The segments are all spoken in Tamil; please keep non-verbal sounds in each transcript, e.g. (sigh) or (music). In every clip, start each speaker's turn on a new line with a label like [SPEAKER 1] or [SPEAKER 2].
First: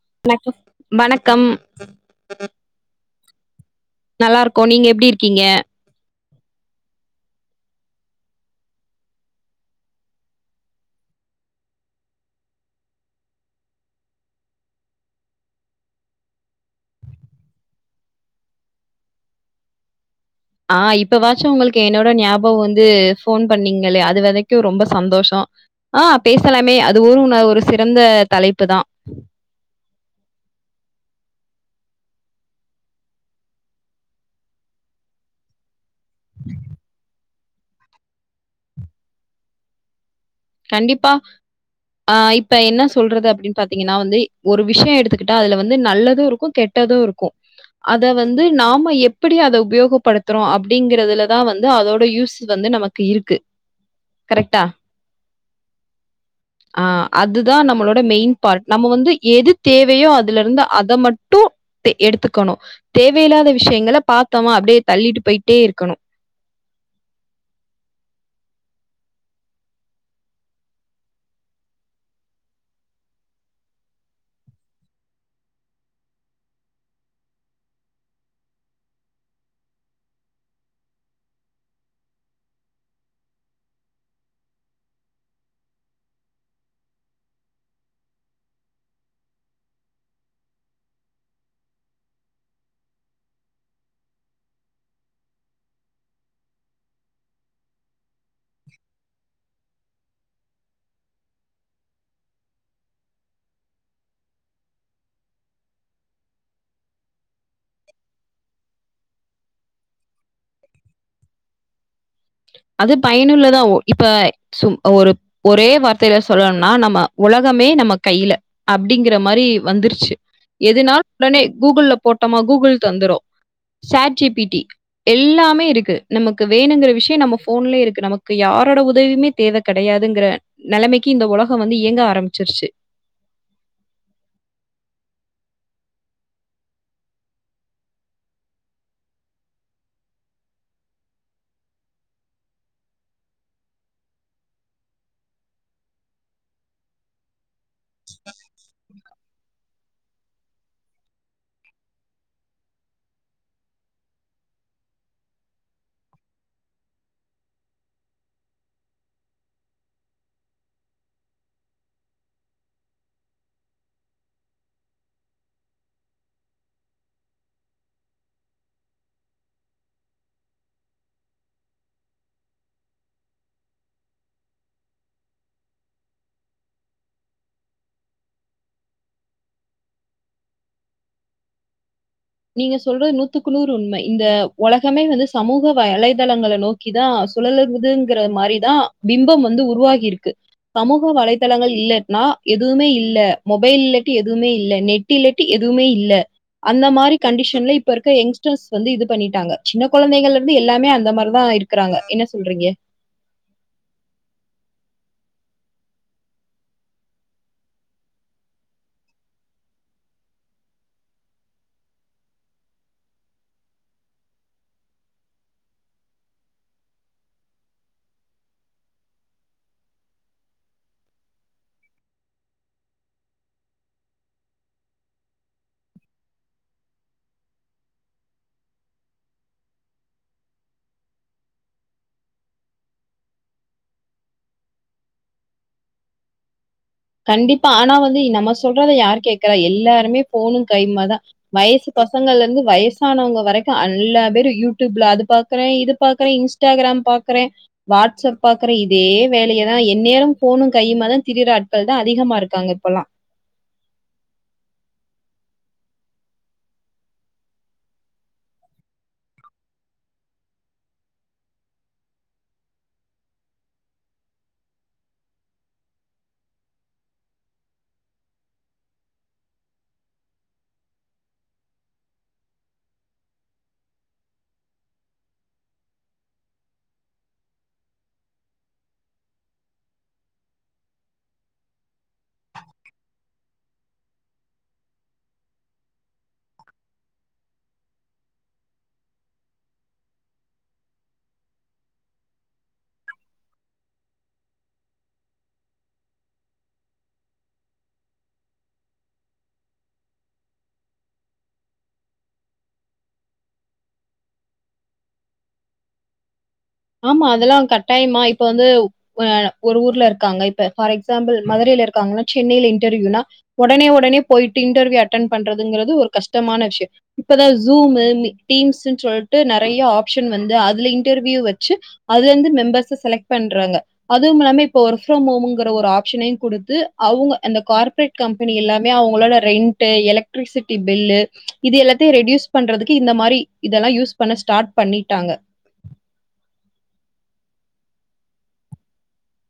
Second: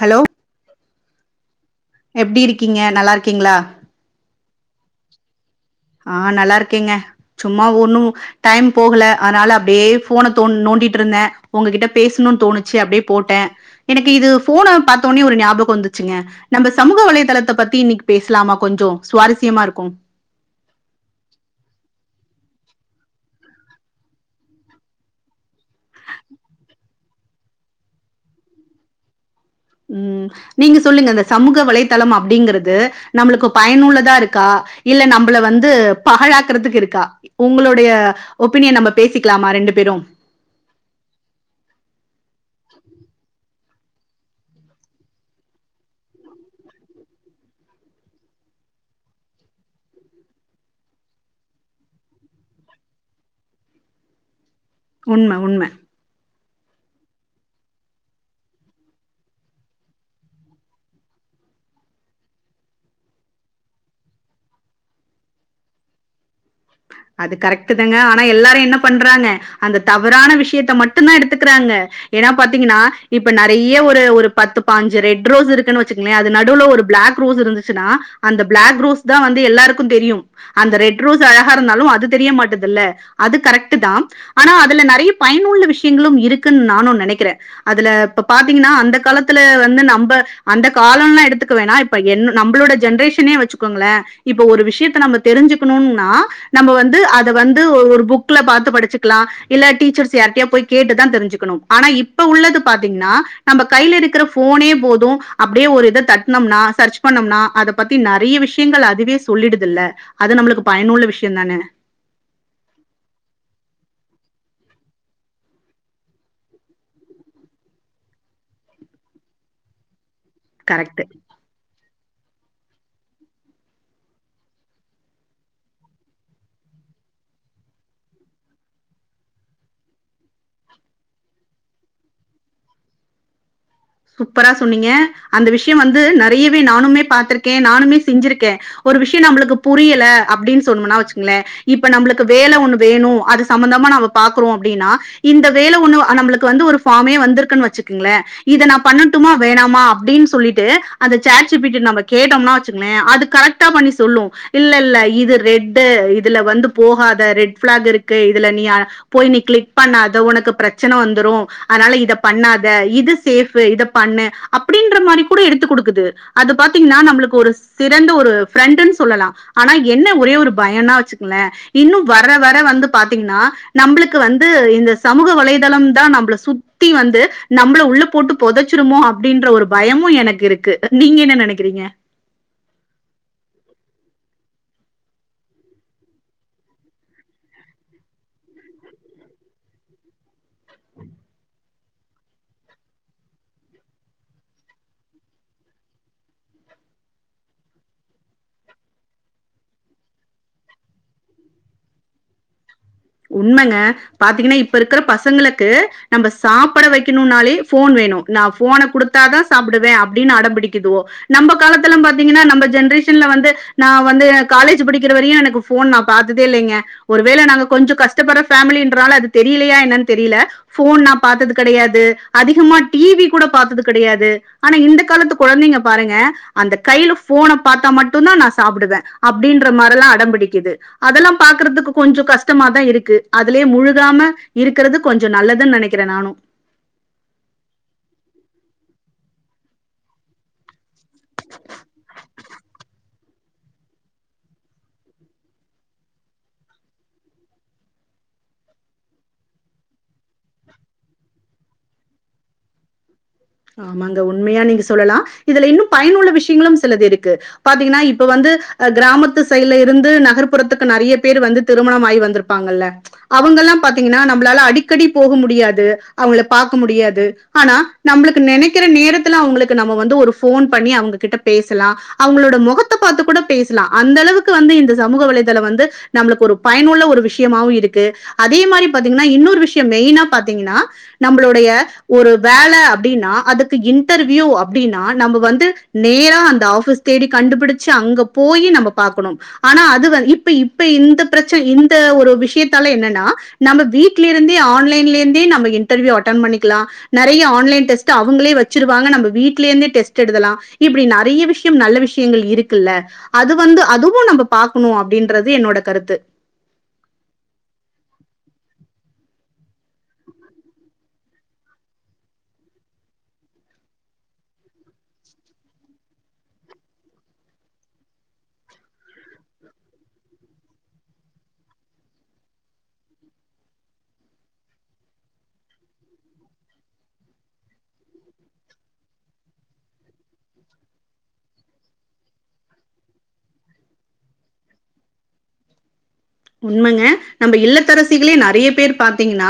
[SPEAKER 1] ஹலோ
[SPEAKER 2] வணக்கம்
[SPEAKER 1] எப்டி இருக்கீங்க நல்லாரு க்கீங்ளா
[SPEAKER 2] நல்லாருக்கோ நீங்க எப்டி இருக்கீங்க?
[SPEAKER 1] ஆ நல்லா இருக்கேங்க சும்மா ஒன்னு டைம் போகல அனால அப்டியே ஃபோன தோ நோண்டிட்ருந்தே உங்ககிட்ட பேசணுன் தோணுச்சு அப்டியே போட்டே எனக்கு இது ஃபோன பாத்தோனே ஒரு ஞாபக வந்துச்சுங்க நம்ம சமூக வலைதளத்த பத்தி இன்னக்கு பேசலாமா கொஞ்சொ சுவாரஸ்யமா இருக்கு
[SPEAKER 2] ஆ இப்ப வாச்சு உங்களுக்கு என்னோட ஞாபகொ வந்து ஃபோன் பண்ணீங்களே அது வரைக்கு ரொம்ப சந்தோஷொ ஆ பேசலாமே அதுவுருன ஒரு சிறந்த தலைப்பு தா
[SPEAKER 1] ம் நீங்க சொல்லுங்க அந்த சமூக வலைத்தளம் அப்டிங்கிறது நம்மளுக்கு பயனுள்ளதா இருக்கா இல்ல நம்பள வந்து பாழாக்குறதுக்கு இருக்கா உங்களுடைய ஒப்பீனியன் நம்ப பேசிக்லாமா ரெண்டு பேரு
[SPEAKER 2] கண்டிப்பா ஆ இப்ப என்ன சொல்றது அப்டின் பாத்தீங்கன்னா வந்து ஒரு விஷ்ய எடுத்துக்கிட்டா அதுல வந்து நல்லது இருக்கு கெட்டது இருக்கு அத வந்து நாம எப்பிடி அத உபயோகப்படுத்துறோ அப்படிங்கிறதுலதா வந்து அதோட யூஸ் வந்து நமக்கு இருக்கு கரெக்டா
[SPEAKER 1] உண்ம உண்ம
[SPEAKER 2] ஆ அதுதா நம்மளோட மெயின் பார்ட் நம்ம வந்து எது தேவயோ அதுலருந்து அத மட்டு எடுத்துக்கணு தேவையில்லாத விஷ்யங்கள பாத்தோமா அப்டியே தள்ளிட்டு போயிட்டே இருக்கணு
[SPEAKER 1] அது கரெக்ட்டு தாங்க ஆனா எல்லாரும் என்ன பண்றாங்க அந்த தவறான விஷ்யத்த மட்டுந்தா எடுத்துக்கிறாங்க ஏனா பாத்தீங்கன்னா இப்ப நறைய ஒரு ஒரு பத்து பாஞ்சு ரெட் ரோஸ் இருக்குன் வச்சுக்கங்ளே அது நடுவுல ஒரு பிளாக் ரோஸ் இருந்துச்சுன்னா அந்த பிளாக் ரோஸ் தா வந்து எல்லாருக்கு தெரியும் அந்த ரெட் ரோ ஸ் அழகா இருந்தாலு அது தெரிய மாட்டுதுல்ல அது கரெக்ட்டு தா ஆனா அதுல நெறைய பயனுள்ள விஷ்யங்களும் இருக்குன் நானு நெனக்கிறே அதுல இப்ப பாத்தீங்னா அந்த காலத்துல வந்து நம்ப அந்த காலொல்லா எடுத்துக்க வேணா இப்ப என் நம்ளோட ஜென்ரேஷனே வச்சுகோங்களே இப்ப ஒரு விஷ்யத்த நம்ம தெரிஞ்சுக்கணுன் னா நம்பவந்து அத வந்து ஒரு புக்ல பாத்து படிச்சுக்லா இல்ல டீச்சர்ஸ் யார்டயா போய் கேட்டுதா தெருஞ்சுக்கணும் ஆனா இப்ப உள்ளது பாத்தீங்னா நம்ம கைலெருக்கிற ஃபோனே போது அப்டியே ஒரு இத தட்னம்னா சர்ச் பண்ணம்னா அத பத்தி நெறைய விஷ்யங்கள் அதுவே சொல்லிடுதுல்ல அது நம்ளுக்கு பயனுள்ள விஷ்யந்தானே
[SPEAKER 2] அது பயனுள்ளதா இப்ப சும் ஒரு ஒரே வார்த்தைல சொல்லணுன்னா நம்ம ஒலகமே நம்ம கையில அப்டிங்கிற மாரி வந்துருச்சு
[SPEAKER 1] கரெக்ட்.
[SPEAKER 2] எதுனால் உடனே கூகுள்ல போட்டோமா கூகுள் தந்துரு சேட் ஜி பி டி எல்லாமே இருக்கு நமக்கு வேணுங்கிற விஷ்ய நம்ம ஃபோன்லே இருக்கு நமக்கு யாரோட உதவியுமே தேவ கெடயாதுங்கிற நெலமக்கி இந்த ஒலகொ வந்து இயங்க ஆரம்பிச்சிருச்சு
[SPEAKER 1] சூப்பரா சொன்னீங்க அந்த விஷ்ய வந்து நறையவே நானுமே பாத்திருக்கே நானுமே செஞ்சிருக்கே ஒரு விஷ்ய நம்மளுக்கு புரியல அப்டின் சொன்னோம்னா வச்சுங்ளே இப்ப நம்ளுக்கு வேல ஒன்னு வேணு அது சம்மந்தமா நம்ம பாக்குறோ அப்டின்னா இந்த வேல ஒன்னு நம்பளுக்கு வந்து ஒரு ஃபார்மே வந்திருக்குன் வச்சு க்குங்ளே இத நா பண்ணட்டுமா வேணாமா அப்டின் சொல்லிட்டு அந்த சாட் ஜி பி டி ல நம்ம கேட்டோம்னா வச்சுங்ளே அது கரெக்ட்டா பண்ணி சொல்லு இல்லெல்ல இது ரெட்டு இதுல வந்து போகாத ரெட் ஃப்ளாக் இருக்கு இதுல நீ போய் நீ கிளிக் பண்ணாத உனக்கு பிரச்சன வந்துரு அனால இத பண்ணாத இது சேஃபு இத பண்ணு அப்டின்ற மாரி கூட எடுத்து குடுக்குது அது பாத்தீங்னா நம்மளுக்கு ஒரு சிறந்த ஒரு ஃப்ரெண்டுன் சொல்லலா ஆனா என்ன ஒரே ஒரு பயன்னா வச்சுக்ளே இன்னு வர வர வந்து பாத்தீங்னா நம்பளுக்கு வந்து இந்த சமூக வலைதளம் தா நம்பள சுத்தி வந்து நம்பள உள்ள போட்டு பொதச்சிருமோ அப்டின்ற ஒரு பயமு எனக்கு இருக்கு நீங்க என்ன நெனக்கிறீங்க?
[SPEAKER 2] நீங்க சொல்றது நூத்துக்கு நூறு உண்மை இந்த ஒலகமே வந்து சமூக வலைதளங்கள நோக்கிதா சுழலதுங்குற மாரிதா பிம்பம் வந்து உருவாகி இருக்கு சமூக வலைதளங்கள் இல்லன்னா எதுவ்மே இல்ல மொபைல் இல்லட்டி எதுவ்மே இல்ல நெட் இல்லட்டி எதுவ்மே இல்ல அந்த மாரி கண்டிஷன்ல இப்ப இருக்க யங்ஸ்டர்ஸ் வந்து இது பண்ணிட்டாங்க சின்ன கொழந்தைகள்லருந்து எல்லாமே அந்த மாரிதா இருக்குறாங்க என்ன சொல்றீங்க
[SPEAKER 1] உண்மங்க பாத்தீங்கனா இப்ப இருக்குற பசங்களுக்கு நம்ப சாப்புட வைக்கணுன்னாலே ஃபோன் வேணு நா ஃபோன குடுத்தாதா சாப்புடுவே அப்டின்னு அடம் பிடிக்குதுவோ நம்ப காலத்தலாம் பாத்தீங்கன்னா நம்ம ஜென்ரேஷன்ல வந்து நா வந்து காலேஜு படிக்கிற வரையு எனக்கு ஃபோன் நா பாத்ததே இல்லைங்க ஒருவேள நாங்க கொஞ்ச கஷ்டப்பட்ற ஃபேமிலின்றனால அது தெரியலயா என்னன் தெரியல ஃபோன் நா பாத்தது கெடையாது அதிகமா டி வி கூட பாத்தது கெடையாது ஆனா இந்த காலத்து குழந்தைங்க பாருங்க அந்த கையில ஃபோன பாத்தா மட்டுந்தா நா சாப்புடுவே அப்டின்ற மாரில்லா அடம்பிடிக்குது அதெல்லா பாக்குறதுக்கு கொஞ்சொ கஷ் டமா தா இருக்கு அதுலயே முழுகாம இருக்கிறது கொஞ்சொ நல்லதுன் நெனக்கிறே நானு
[SPEAKER 2] கண்டிப்பா ஆனா வந்து நம்ம சொல்றத யாரு கேக்குறா எல்லாருமே ஃபோனு கையுமா தா வயசு பசங்கள்லெந்து வயசானவுங்க வரை க்க அல்லா பேரு யூடியூப்ல அது பாக்குறே இது பாக்குறே இன்ஸ்டாகிராம் பாக்குறே வாட்ஸ்அப் பாக்குறே இதே வேலையதா என்நேரமு ஃபோனு கையுமா தா திரியிறாட் கள்தா அதிகமா இருக்காங்க இப்பல்லா
[SPEAKER 1] ஆமாங்க உண்மையா நீங்க சொல்லலா இதுல இன்னு பயனுள்ள விஷ்யங்களும் சிலது இருக்கு பாத்தீங்கனா இப்ப வந்து் கிராமத்து சைட்ல இருந்து நகர்ப்புறத்துக்கு நறைய பேரு வந்து திருமணம் ஆயி வந்திருப்பாங்கல்ல அவுங்கல்லாம் பாத்தீங்கன்னா நம்பளால அடிக்கடி போக முடியாது அவுங்கள பாக்க முடியாது ஆனா நம்மளுக்கு நெனைக்கிற நேரத்துல அவுங்களுக்கு நம்ம வந்து ஒரு ஃபோன் பண்ணி அவுங்க கிட்ட பேசலா அவுங்களோட மொகத்த பாத்து கூட பேசலா அந்த அளவுக்கு வந்து இந்த சமூக வலைதளம் வந்து நம்ளுக்கு ஒரு பயனுள்ள ஒரு விஷ்யமாவு இருக்கு அதே மாரி பாத்தீங்கன்னா இன்னொரு விஷ்யம் மெயினா பாத்தீங்கன்னா நம்பளுடைய ஒரு வேல அப்டின்னா அதுக்கு இன்டர்வியூ அப்டின்னா நம்ப வந்து நேரா அந்த ஆஃபிஸ் தேடி கண்டுபிடிச்சு அங்க போயி நம்ப பாக்கணும் ஆனா அது வ இப்ப இப்ப இந்த பிரச்ச இந்த ஒரு விஷ்யத்தால என்னனா நம்ம வீட்லெருந்தே ஆன்லைன்லெந்தே நம்ப இன்டர்வியூ அட்டன் பண்ணிக்லா நெறைய ஆன்லைன் டெஸ்ட் டு அவுங்களே வச்சிருவாங்க நம்ப வீட்ல இருந்தே டெஸ்ட் எழுதலா இப்டி நெறைய விஷ்யம் நல்ல விஷ்யங்கள் இருக்குல்ல அது வந்து அதுவு நம்ப பாக்கணு அப்டின்றது என்னோட கருத்து
[SPEAKER 2] ஆமா அதெல்லா கட்டாயமா இப்ப வந்து வ ஒரு ஊர்ல இருக்காங்க இப்ப ஃபார் எக்ஸாம்பிள் மதுரைல இருக்காங்கன்னா சென்னைல இன்டர்வியூனா ஒடனே ஒடனே போயிட்டு இன்டர்வியூ அட்டன் பண்றதுங்கிறது ஒரு கஷ்டமான விஷ்யொ இப்பதா ஜூமு மி டீம்ஸுன் சொல்ட்டு நெறைய ஆப்ஷன் வந்து அதுல இன்டர்வியூ வ ச்சு அதுலெந்து மெம்பர்ஸ செலக்ட் பண்றாங்க அதுவுமில்லாம இப்ப ஒர்க் ஃப்ரம் ஹோமுங்குற ‌ஒரு ஆப்ஷனயு குடுத்து அவுங்க அந்த கார்ப்பரேட் கம்பெனி எல்லாமே அவுங்களால ரென்ட்டு எலெக்ட்ரிசிட்டி பில்லு இது எல்லாத்தையு ரெட்யூஸ் பண்றதுக்கு இந்த மாரி இதெல்லா யூஸ் பண்ண ஸ்டார்ட் பண்ணிட்டாங்க
[SPEAKER 1] உண்மங்க நம்ப இல்லத்தரசிகளே நறைய பேர் பாத்தீங்கன்னா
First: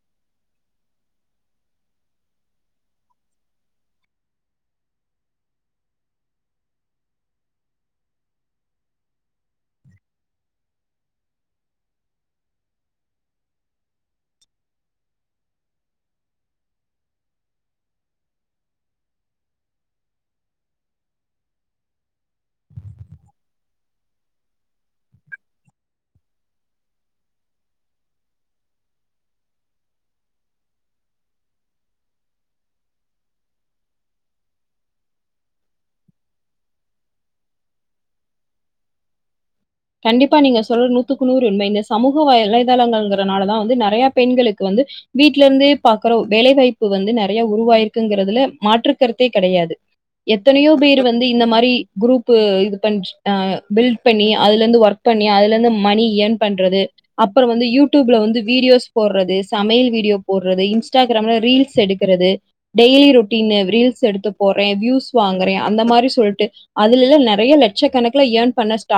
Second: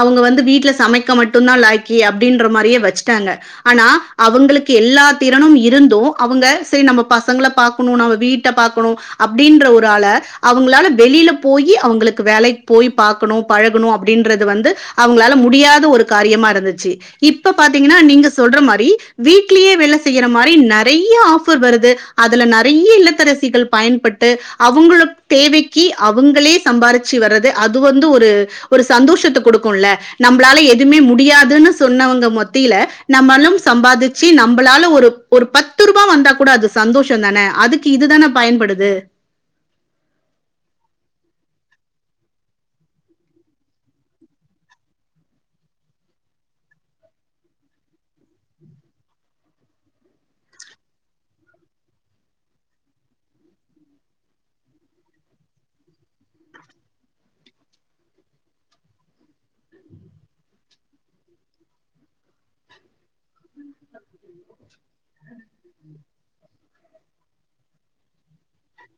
[SPEAKER 1] அவுங்க வந்து வீட்ல சமைக்க மட்டும்ந்தா லாய்க்கி அப்டின்ற மாரியே வச்சுட்டாங்க ஆனா அவுங்களுக்கு எல்லா திறனும் இருந்து அவுங்க சேரி நம்ம பசங்கள பாக்கணு நம்ம வீட்ட பாக்கணு அப்டின்ற ஒரு ஆள அவுங்ளால வெளில போயி அவுங்களுக்கு வேலைக் போய் பாக்கணு பழகணு அப்டின்றது வந்து அவுங்களால முடியாத ஒரு காரியமா இருந்துச்சு இப்ப பாத்தீங்கனா நீங்க சொல்ற மாரி வீட்லயே வேல செய்யிற மாரி நெறைய ஆஃபர் வருது அதுல நறைய இல்லத்தரசிகள் பயன்பட்டு அவுங்களுக் தேவை க்கி அவுங்களே சம்பாரிச்சு வர்றது அது வந்து ஒரு ஒரு சந்தோஷத்த கொடுக்குல்ல நம்பளால எதுவுமே முடியாதுன்னு சொன்னவங்க மத்தியில நம்மளும் சம்பாதிச்சு நம்பளால ஒரு ஒரு பத்து ரூபா வந்தா கூட அது சந்தோஷொந்தானே அதுக்கு இதுதான பயன்படுது
[SPEAKER 2] கண்டிப்பா நீங்க சொல் நூத்துக்கு நூறு உண்மை இந்த சமூக வலைதளங்கள்ங்கிறனாலதா வந்து நெறைய பெண்களுக்கு வந்து வீட்லெந்தே பாக்குற வேலைவாய்ப்பு வந்து நெறைய உருவாயிருக்குங்குறதுல மாற்றுக்கருத்தே கெடையாது எத்தனையோ பேர் வந்து இந்த மாரி குரூப்பு இது பண்ச் ஆ பில்ட் பண்ணி அதுலந்து ஒர்க் பண்ணி அதுலந்து மணி இயர்ன் பண்றது அப்ற வந்து யூ ட்யூப்ல வந்து வீடியோஸ் போர்றது சமையல் வீடியோ போர்றது இன்ஸ்டாகிராம்ல ரீல்ஸ் எடுக்குறது டெய்லி ரொட்டீனு ரீல்ஸ் எடுத்து போட்றே வியூஸ் வாங்குறே அந்த மாரி சொல்ட்டு அதுலெல்லா நெறைய லட்சக்கணக்குல இயர்ன் பண்ண ஸ்டா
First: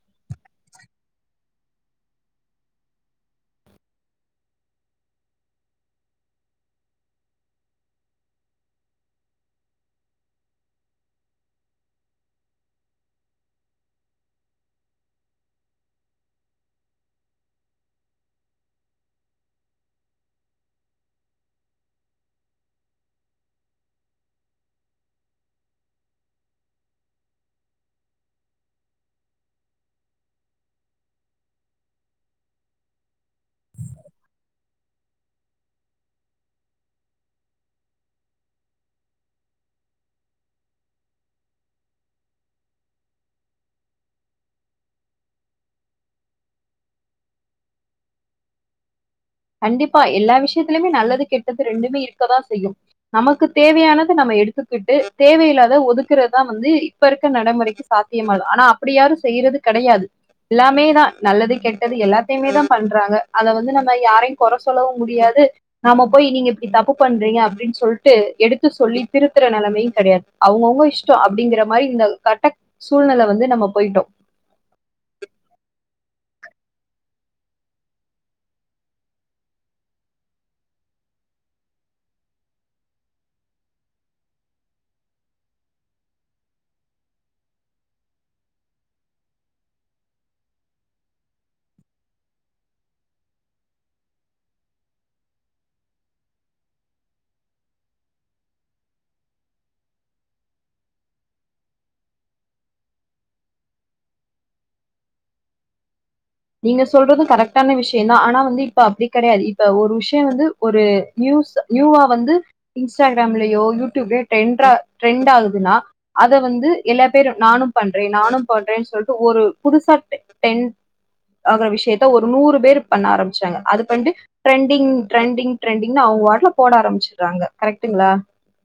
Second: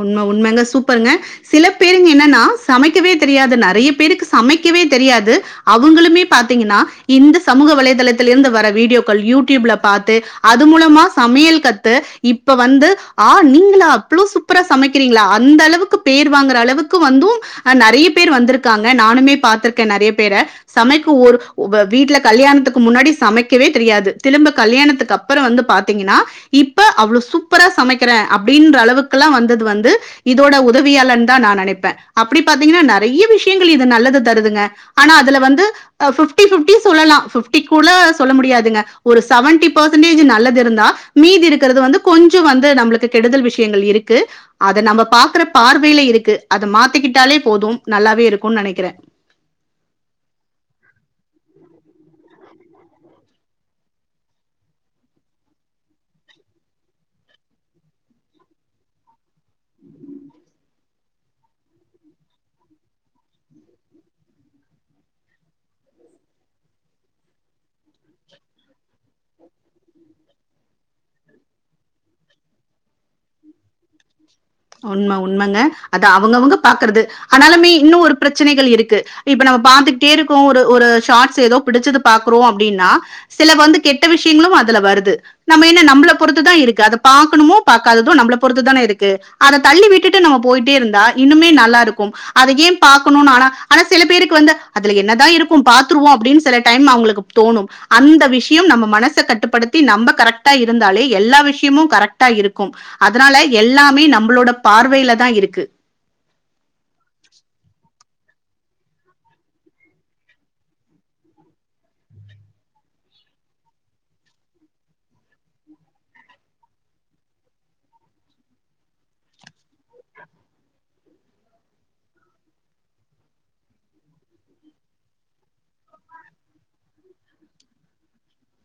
[SPEAKER 1] உண்ம உண்மங்க சூப்பருங்க சில பேருங்க என்னன்னா சமைக்கவே தெரியாது நெறைய பேருக்கு சமைக்கவே தெரியாது அவுங்களுமே பாத்தீங்கன்னா இந்த சமூக வலைதளத்துலெந்து வர வீடியோக்கள் யூடியூப்ல பாத்து அது மூலமா சமையல் கத்து இப்ப வந்து ஆ நீங்களா அவ்ளோ சூப்பரா சமைக்கிறீங்ளா அந்த அளவுக்கு பேர் வாங்குற அளவுக்கு வந்தும் அ நறைய பேர் வந்திருக்காங்க நானுமே பாத்திருக்கே நறைய பேர சமைக்க ஒரு வீட்ல கல்யாணத்துக்கு முன்னாடி சமைக்கவே தெரியாது திரும்ப கல்யாணத்துக்கு அப்பற வந்து பாத்தீங்கன்னா இப்ப அவ்ள சூப்பரா சமை க்கிற அப்டின்ற அளவுக்குல்லா வந்தது வந்து இதோட உதவியாலன் தா நா நனைப்பே அப்டி பாத்தீங்கன்னா நறைய விஷ்யங்கள் இது நல்லது தருதுங்க ஆனா அதுல வந்து ஃபிப்டி ஃபிப்டி சொல்லலா ஃபிப்டி கூட சொல்ல முடியாதுங்க ஒரு செவன்டி பர்சென்டேஜ் நல்லது இருந்தா மீதி இருக்குறது வந்து கொஞ்ச வந்து நம்ளு க்கு கெடுதல் விஷ்யங்கள் இருக்கு அத நம்ப பாக்குற பார்வைல இருக்கு அத மாத்திக்கிட்டாலே போதும் நல்லாவே இருக்குன் நனக்கிறே
[SPEAKER 2] (unintelligible) ரெண்டுமே இருக்கதா செய்யு நமக்கு தேவையானது நம்ம எடுத்துக்கிட்டு தேவையில்லாத ஒதுக்குறதா வந்து இப்ப இருக்க நடைமுறைக்கு சாத்தியமாது ஆனா அப்பிடி யாரு செய்யுறது கெடையாது எல்லாமே தா நல்லது கெட்டது எல்லாத்தையுமே தா பண்றாங்க அத வந்து நம்ம யாரையு கொற சொல்லவு முடியாது நாம போய் நீங்க இப்டி தப்பு பண்றீங்க அப்டின் சொல்ட்டு எடுத்து சொல்லி திருத்துற நெலமையு கெடையாது அவுங்கவுங்க இஷ்ட அப்டிங்கிற மாரி இந்த கட்ட சூழ்நெல வந்து நம்ம போயிட்டோ
[SPEAKER 1] உண்ம உண்மங்க அது அவுங்கவுங்க பாக்குறது ஆனாலுமே இன்னு ஒரு பிரச்சனைகள் இருக்கு இப்ப நம்ம பாத்துக்ட்டே இருக்கோ ஒரு ஒரு ஷார்ட்ஸ் எதோ பிடிச்சது பாக்குறோ அப்டின்னா சில வந்து கெட்ட விஷ்யங்களும் அதுல வருது நம்ம என்ன நம்பள பொறுத்துதா இருக்கு அத பாக்கணுமோ பாக்காதது நம்பள பொறுத்துதானே இருக்கு அத தள்ளி விட்டுட்டு நம்ம போயிட்டே இருந்தா இன்னுமே நல்லா இருக்கும் அத ஏ பாக்கணுன் ஆனா ஆனா சில பேருக்கு வந்து அதுல என்னதா இருக்கும் பாத்துருவோ அப்டின் சில டைம் அவுங்களுக்கு தோணும் அந்த விஷ்யம் நம்ம மனச கட்டுப்படுத்தி நம்ப கரெக்டா இருந்தாலே எல்லா விஷ்யமு கரெக்டா இருக்கும் அதனால எல்லாமே நம் ளோட பார்வைல தா இருக்கு
[SPEAKER 2] நீங்க சொல்றது கரெக்டான விஷ்யந்தா ஆனா வந்து இப்ப அப்டி கெடையாது இப்ப ஒரு விஷ்ய வந்து ஒரு நியூஸ் நியூவா வந்து இன்ஸ்டாகிராம்லயோ யூடியூப்லயோ ட்ரெண்ட்ர ட்ரெண்ட் ஆகுதுன்னா அத வந்து எல்லா பேரு நானும் பண்றே நானும் பண்றே சொல்ட்டு ஒரு புதுசா டென் ஆகுற விஷ்யத்த ஒரு நூறு பேரு பண்ண ஆரம்பிச்சாங்க அது பண்ட்டு ட்ரெண்டிங் ட்ரெண்டிங் ட்ரெண்டிங்னு அவுங்க வாட்ல போட ஆரம்பிச்சுட்றாங்க கரெக்டுங்ளா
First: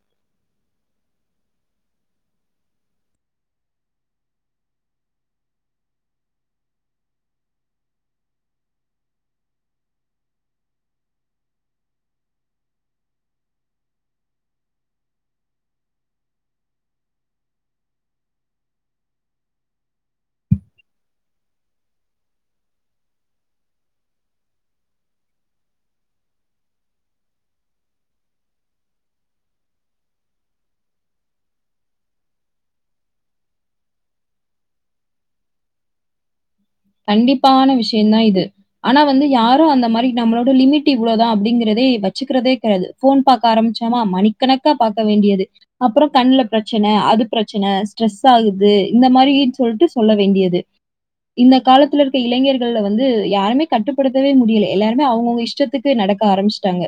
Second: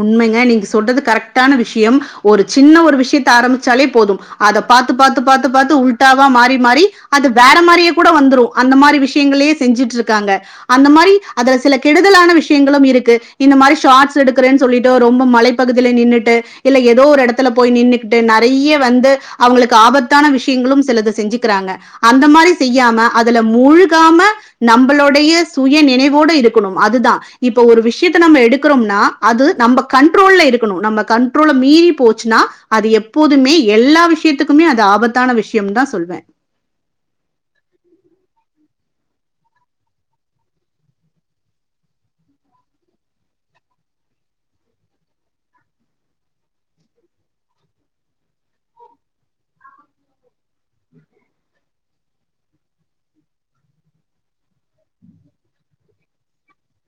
[SPEAKER 1] உண்மைங்க நீங்க சொல்றது கரெக்டான விஷ்யம் ஒரு சின்ன ஒரு விஷ்யத்த ஆரம்பிச்சாலே போதும் அத பாத்து பாத்து பாத்து பாத்து உல்ட்டாவா மாறி மாறி அது வேற மாரியே கூட வந்துரு அந்த மாரி விஷ்யங்களையே செஞ்சுட்ருக்காங்க அந்த மாரி அதுல சில கெடுதலான விஷ்யங்களும் இருக்கு இந்த மாரி ஷார்ட்ஸ் எடு க்குறேன் சொல்லிட்டு ரொம்ப மலைப்பகுதில நின்னுட்டு இல்ல எதோ ஒரு எடத்துல போய் நின்னுகிட்டு நெறைய வந்து அவுங்களுக்கு ஆபத்தான விஷ்யங்களும் சிலது செஞ்சுக்கிறாங்க அந்த மாரி செய்யாம அதுல மூழ்காம நம்பளுடைய சுய நினைவோட இருக்கணும் அதுதா இப்ப ஒரு விஷ்யத்த நம்ம எடுக்குறோம்னா அது நம்ப கண்ட்ரோல்ல இருக்கணு நம்ம கண்ட்ரோல்ல மீறி போச்சுன்னா அது எப்போதுமே எல்லா விஷ்யத்துக்குமே அது ஆபத்தான விஷ்யம் தா சொல்வே
[SPEAKER 2] கண்டிப்பான விஷ்யந்தா இது ஆனா வந்து யாரு அந்த மாரி நம்மளோட லிமிட் இவ்ளொதா அப்டிங்கிறதே வச்சுக்குறதே கெடயாது ஃபோன் பாக்க ஆரம்பிச்சாமா மணிக்கணக்கா பாக்க வேண்டியது அப்றொ கண்ல பிரச்சன அது பிரச்சன ஸ்ட்ரெஸ் ஆகுது இந்த மாரீன் சொல்ட்டு சொல்ல வேண்டியது
[SPEAKER 1] (inaudible)
[SPEAKER 2] இந்த காலத்துல இருக்க இளைஞர்கள்ல வந்து யாருமே கட்டுப்படுத்தவே முடியல எல்லாருமே அவுங்கவுங்க இஷ்டத்துக்கு நடக்க ஆரம்மிச்ட்டாங்க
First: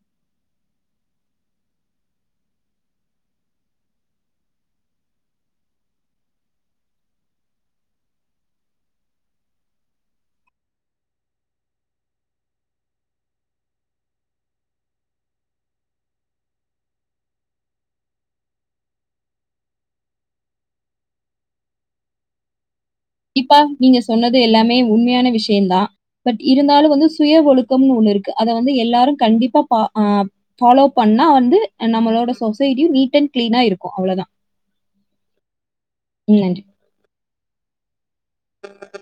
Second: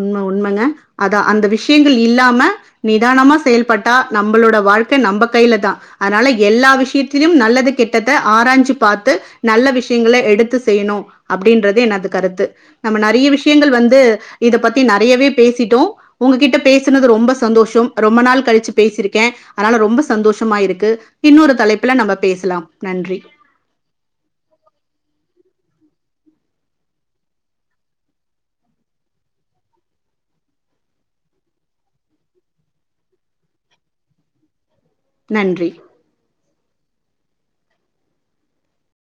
[SPEAKER 1] உண்ம உண்மங்க அதா அந்த விஷ்யங்கள் இல்லாம நிதானமா செயல்பட்டா நம்பளோட வாழ்க்க நம்ப கைலதா அனால எல்லா விஷ்யத்திலியும் நல்லது கெட்டத ஆராஞ்சு பாத்து நல்ல விஷ்யங்கள எடுத்து செய்யணு அப்டின்றது எனது கருத்து நம்ம நெறைய விஷ்யங்கள் வந்து இத பத்தி நெறையவே பேசிட்டோ உங்ககிட்ட பேசுனது ரொம்ப சந்தோஷம் ரொம்ப நாள் கழிச்சு பேசிருக்கே அனால ரொம்ப சந்தோஷமா இருக்கு இன்னொரு தலைப்புல நம்ப பேசலாம் நன்றி.
[SPEAKER 2] இப்பா நீங்க சொன்னது எல்லாமே உண்மையான விஷ்ய யந்தா பட் இருந்தாலு வந்து சுய ஒழுக்கம்னு ஒன்னு இருக்கு அத வந்து எல்லாரு கண்டிப்பா பா ஆ ஃபாலோ பண்ணா வந்து நம்மளோட சொசைட்டியு நீட் அண்ட் கிளீனா இருக்கு அவ்ளதா
[SPEAKER 1] நன்றி
[SPEAKER 2] (inaudible)